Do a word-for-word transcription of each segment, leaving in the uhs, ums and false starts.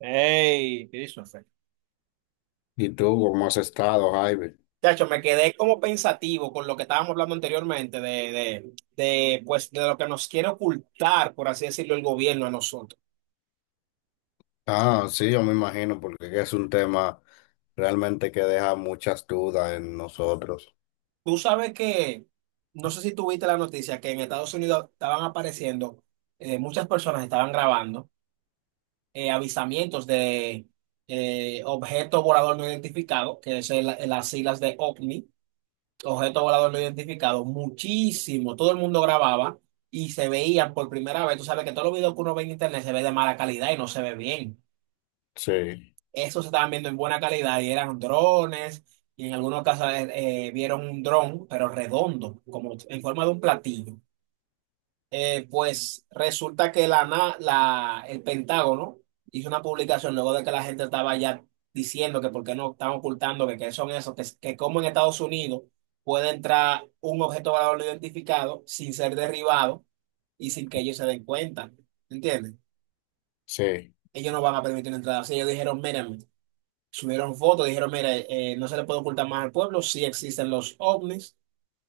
Ey, Christopher. ¿Y tú cómo has estado, Jaime? Chacho, me quedé como pensativo con lo que estábamos hablando anteriormente de, de, de, pues, de lo que nos quiere ocultar, por así decirlo, el gobierno a nosotros. Ah, sí, yo me imagino, porque es un tema realmente que deja muchas dudas en nosotros. Tú sabes que, no sé si tuviste la noticia, que en Estados Unidos estaban apareciendo, eh, muchas personas estaban grabando eh, avisamientos de eh, objeto volador no identificado, que es el- las siglas de OVNI, objeto volador no identificado, muchísimo, todo el mundo grababa y se veían por primera vez. Tú sabes que todos los videos que uno ve en internet se ve de mala calidad y no se ve bien. Sí, Esos se estaban viendo en buena calidad y eran drones, y en algunos casos eh, eh, vieron un dron, pero redondo, como en forma de un platillo. Eh, pues resulta que la, na- la, el Pentágono hizo una publicación luego de que la gente estaba ya diciendo que por qué no están ocultando, que qué son esos, que, que cómo en Estados Unidos puede entrar un objeto volador no identificado sin ser derribado y sin que ellos se den cuenta. ¿Entiendes? sí. Ellos no van a permitir una entrada. Así ellos dijeron, miren, subieron fotos, dijeron, mire, eh, no se le puede ocultar más al pueblo si existen los ovnis.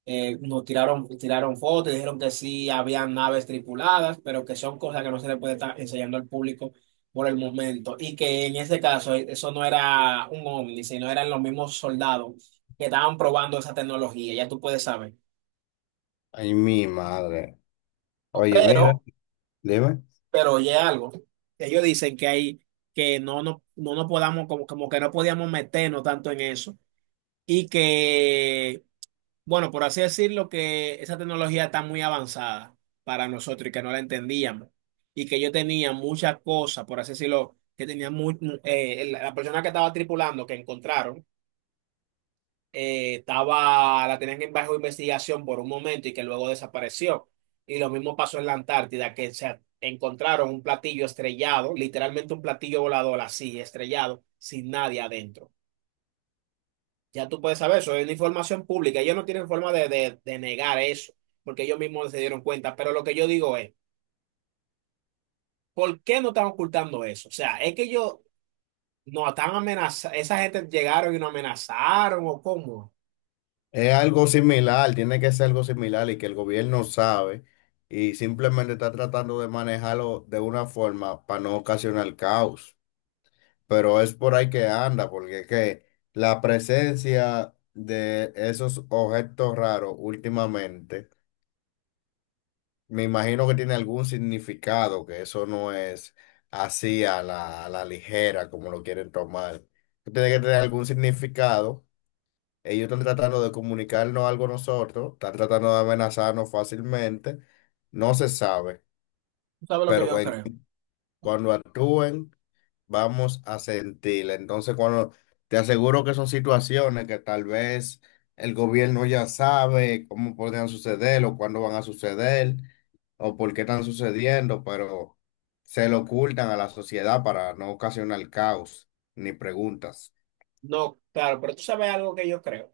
Eh, nos tiraron, tiraron fotos y dijeron que sí habían naves tripuladas, pero que son cosas que no se le puede estar enseñando al público por el momento. Y que en ese caso eh, eso no era un ovni, sino eran los mismos soldados que estaban probando esa tecnología, ya tú puedes saber. Ay, mi madre. Oye, mira, Pero, dime, pero oye algo, ellos dicen que hay, que no, nos no, no nos podamos, como, como que no podíamos meternos tanto en eso. Y que Bueno, por así decirlo, que esa tecnología está muy avanzada para nosotros y que no la entendíamos. Y que yo tenía muchas cosas, por así decirlo, que tenía muy, eh, la la persona que estaba tripulando, que encontraron, eh, estaba, la tenían en bajo investigación por un momento y que luego desapareció. Y lo mismo pasó en la Antártida, que se encontraron un platillo estrellado, literalmente un platillo volador así, estrellado, sin nadie adentro. Ya tú puedes saber eso, es una información pública. Ellos no tienen forma de, de- de negar eso, porque ellos mismos se dieron cuenta. Pero lo que yo digo es, ¿por qué no están ocultando eso? O sea, es que ellos no están amenazando, esa gente llegaron y nos amenazaron o cómo. es algo similar, tiene que ser algo similar y que el gobierno sabe y simplemente está tratando de manejarlo de una forma para no ocasionar caos. Pero es por ahí que anda, porque es que la presencia de esos objetos raros últimamente. Me imagino que tiene algún significado, que eso no es así a la, a la ligera como lo quieren tomar. Tiene que tener algún significado. Ellos están tratando de comunicarnos algo a nosotros, están tratando de amenazarnos fácilmente. No se sabe, ¿Tú sabes lo que pero yo en creo? cuando actúen, vamos a sentirla. Entonces, cuando te aseguro que son situaciones que tal vez el gobierno ya sabe cómo podrían suceder o cuándo van a suceder o por qué están sucediendo, pero se lo ocultan a la sociedad para no ocasionar caos ni preguntas. No, claro, pero tú sabes algo que yo creo.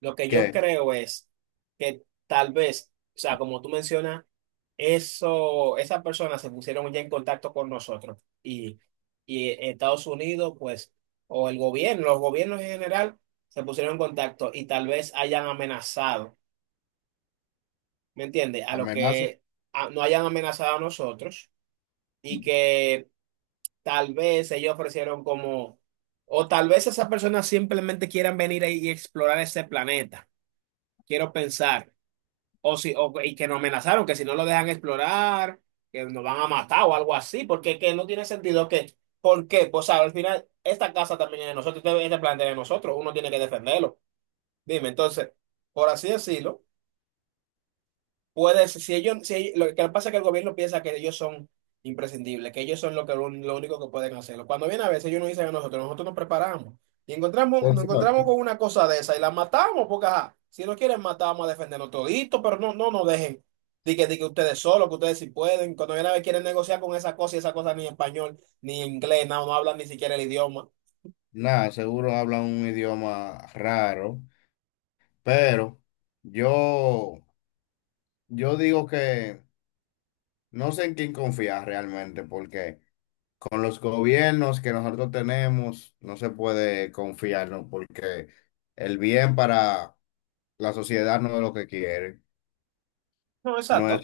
Lo que yo ¿Qué? creo es que tal vez, o sea, como tú mencionas, eso, esas personas se pusieron ya en contacto con nosotros y, y Estados Unidos, pues, o el gobierno, los gobiernos en general, se pusieron en contacto y tal vez hayan amenazado, ¿me entiendes? A lo ¿Amenazas? que a- no hayan amenazado a nosotros, y que tal vez ellos ofrecieron como, o tal vez esas personas simplemente quieran venir ahí y explorar ese planeta. Quiero pensar. O si, o, y que nos amenazaron que si no lo dejan explorar, que nos van a matar o algo así, porque que no tiene sentido que, ¿por qué? Pues, ¿sabes? Al final, esta casa también es de nosotros, este este planeta es de nosotros, uno tiene que defenderlo. Dime, entonces, por así decirlo. Puedes, si ellos, si, lo que pasa es que el gobierno piensa que ellos son imprescindibles, que ellos son lo, que, lo, lo único que pueden hacerlo. Cuando viene a veces ellos nos dicen a nosotros, nosotros nos preparamos y encontramos, nos encontramos Exacto. con una cosa de esa y la matamos, porque ajá, si no quieren matar, vamos a defendernos todito, pero no, no nos dejen. Di que, di que ustedes solos, que ustedes sí pueden. Cuando viene a ver quieren negociar con esa cosa, y esa cosa ni español, ni inglés, no, no hablan ni siquiera el idioma. Nada, seguro hablan un idioma raro, pero yo, yo digo que no sé en quién confiar realmente, porque con los gobiernos que nosotros tenemos no se puede confiar, ¿no? Porque el bien para la sociedad no es lo que quiere, No, no exacto. es,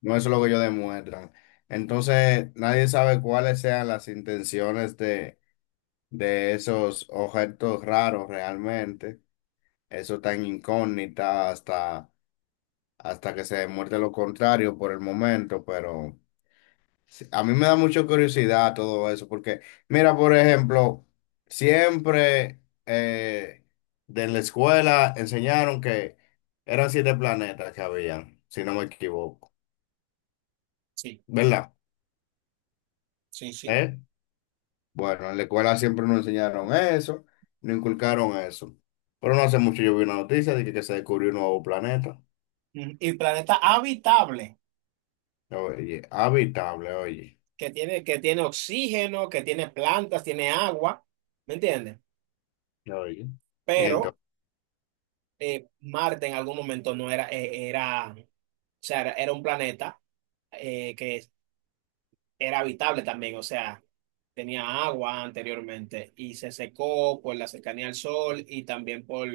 no es lo que ellos demuestran. Entonces, nadie sabe cuáles sean las intenciones de, de esos objetos raros realmente. Eso está en incógnita hasta, hasta que se demuestre lo contrario por el momento, pero... A mí me da mucha curiosidad todo eso, porque mira, por ejemplo, siempre eh, de la escuela enseñaron que eran siete planetas que habían, si no me equivoco, Sí, ¿verdad? sí, sí. ¿Eh? Bueno, en la escuela siempre nos enseñaron eso, nos inculcaron eso. Pero no hace mucho yo vi una noticia de que, que se descubrió un nuevo planeta, Mm, y planeta habitable. oye, habitable, oye. Que tiene, que tiene oxígeno, que tiene plantas, tiene agua, ¿me entiendes? Oye. Pero Entonces, eh, Marte en algún momento no era, eh, era, o sea, era, era un planeta eh, que era habitable también, o sea, tenía agua anteriormente y se secó por la cercanía al Sol y también por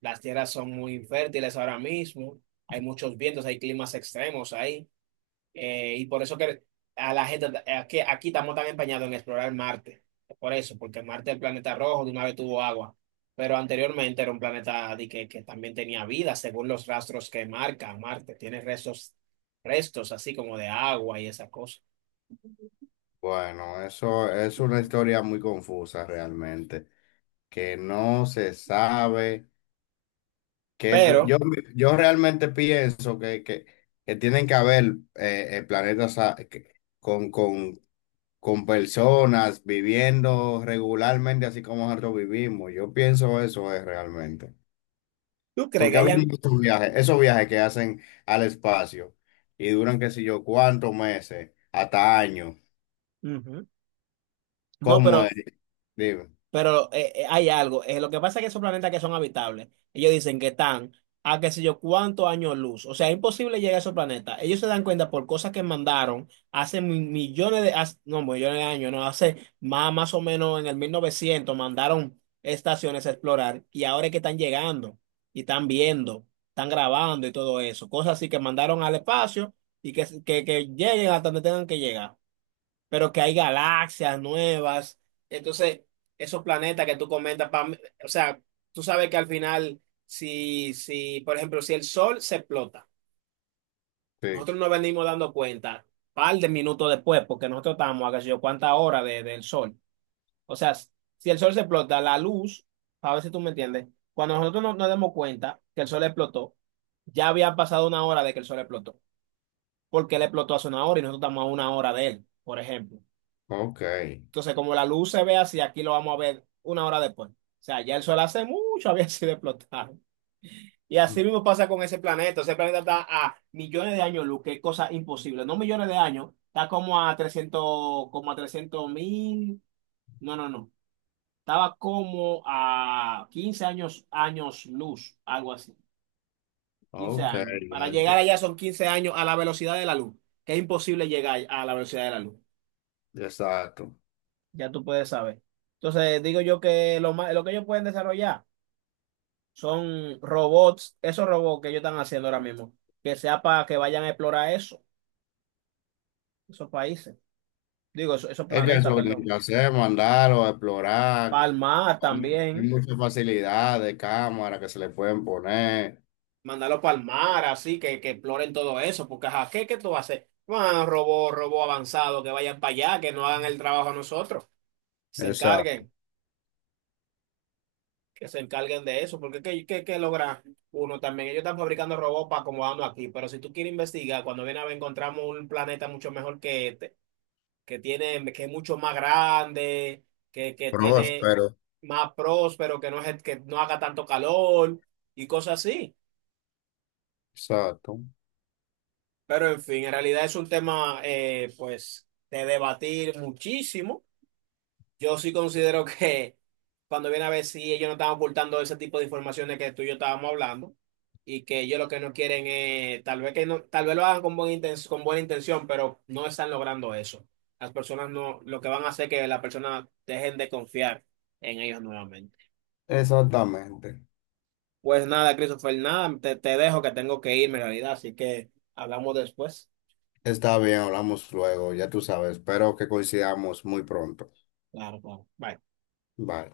las tierras son muy infértiles ahora mismo, hay muchos vientos, hay climas extremos ahí. Eh, y por eso que a la gente, eh, que aquí estamos tan empeñados en explorar Marte. Por eso, porque Marte es el planeta rojo, de una vez tuvo agua. Pero anteriormente era un planeta de que, que también tenía vida, según los rastros que marca Marte. Tiene restos, restos así como de agua y esas cosas. bueno, eso es una historia muy confusa realmente, que no se sabe qué es lo- Pero, Yo, yo realmente pienso que, que, que tienen que haber eh, eh, planetas a- que- con, con, con personas viviendo regularmente así como nosotros vivimos. Yo pienso eso es realmente. ¿tú crees Porque que hablamos hayan? de estos viajes, esos viajes que hacen al espacio y duran qué sé yo cuántos meses, hasta años. Ujú. No, ¿Cómo pero es? Dime. Pero eh, eh, hay algo. Eh, lo que pasa es que esos planetas que son habitables, ellos dicen que están a qué sé yo cuántos años luz. O sea, es imposible llegar a esos planetas. Ellos se dan cuenta por cosas que mandaron hace mi- millones de, hace- no, millones de años, no, hace más, más o menos en el mil novecientos mandaron estaciones a explorar, y ahora es que están llegando y están viendo, están grabando y todo eso. Cosas así que mandaron al espacio y que, que, que lleguen hasta donde tengan que llegar, pero que hay galaxias nuevas. Entonces, esos planetas que tú comentas, pa', o sea, tú sabes que al final, si, si, por ejemplo, si el Sol se explota, Sí. nosotros nos venimos dando cuenta par de minutos después, porque nosotros estamos a qué sé yo cuántas horas de- del Sol. O sea, si el Sol se explota, la luz, a ver si tú me entiendes, cuando nosotros no- nos demos cuenta que el Sol explotó, ya había pasado una hora de que el Sol explotó, porque él explotó hace una hora y nosotros estamos a una hora de él, por ejemplo. Ok. Entonces, como la luz se ve así, aquí lo vamos a ver una hora después. O sea, ya el sol hace mucho había sido explotado. Y así mismo pasa con ese planeta. Ese planeta está a millones de años luz, que es cosa imposible. No millones de años, está como a trescientos, como a trescientos mil. No, no, no. Estaba como a quince años, años luz, algo así. quince Ok, años. Para ya llegar allá entiendo. son quince años a la velocidad de la luz, que es imposible llegar a la velocidad de la luz. Exacto. Ya tú puedes saber. Entonces, digo yo que lo más, lo que ellos pueden desarrollar. Son robots, esos robots que ellos están haciendo ahora mismo, que sea para que vayan a explorar eso, esos países, digo, esos esos Es que eso planetas, es lo que hay perdón. que o explorar. Palmar Hay también, muchas facilidades, cámaras que se le pueden poner. mandarlo palmar, así que, que exploren todo eso, porque ajá, ¿qué, qué tú vas a hacer? Bueno, robot, robot avanzado, que vayan para allá, que no hagan el trabajo a nosotros, se Exacto. encarguen, que se encarguen de eso, porque ¿qué, qué, ¿qué logra uno también? Ellos están fabricando robots para acomodarnos aquí, pero si tú quieres investigar, cuando viene a ver, encontramos un planeta mucho mejor que este, que tiene, que es mucho más grande, que, que tiene Próspero. más próspero, que no es, que no haga tanto calor y cosas así. Exacto. Pero en fin, en realidad es un tema, eh, pues, de debatir muchísimo. Yo sí considero que cuando viene a ver si ellos no están ocultando ese tipo de informaciones que tú y yo estábamos hablando, y que ellos lo que no quieren es, tal vez que no, tal vez lo hagan con buena intención, con buena intención, pero no están logrando eso. Las personas no, lo que van a hacer es que las personas dejen de confiar en ellos nuevamente. Exactamente. Pues nada, Christopher, nada, te, te dejo que tengo que irme en realidad, así que hablamos después. Está bien, hablamos luego, ya tú sabes. Espero que coincidamos muy pronto. Claro, claro. Bye. Bye.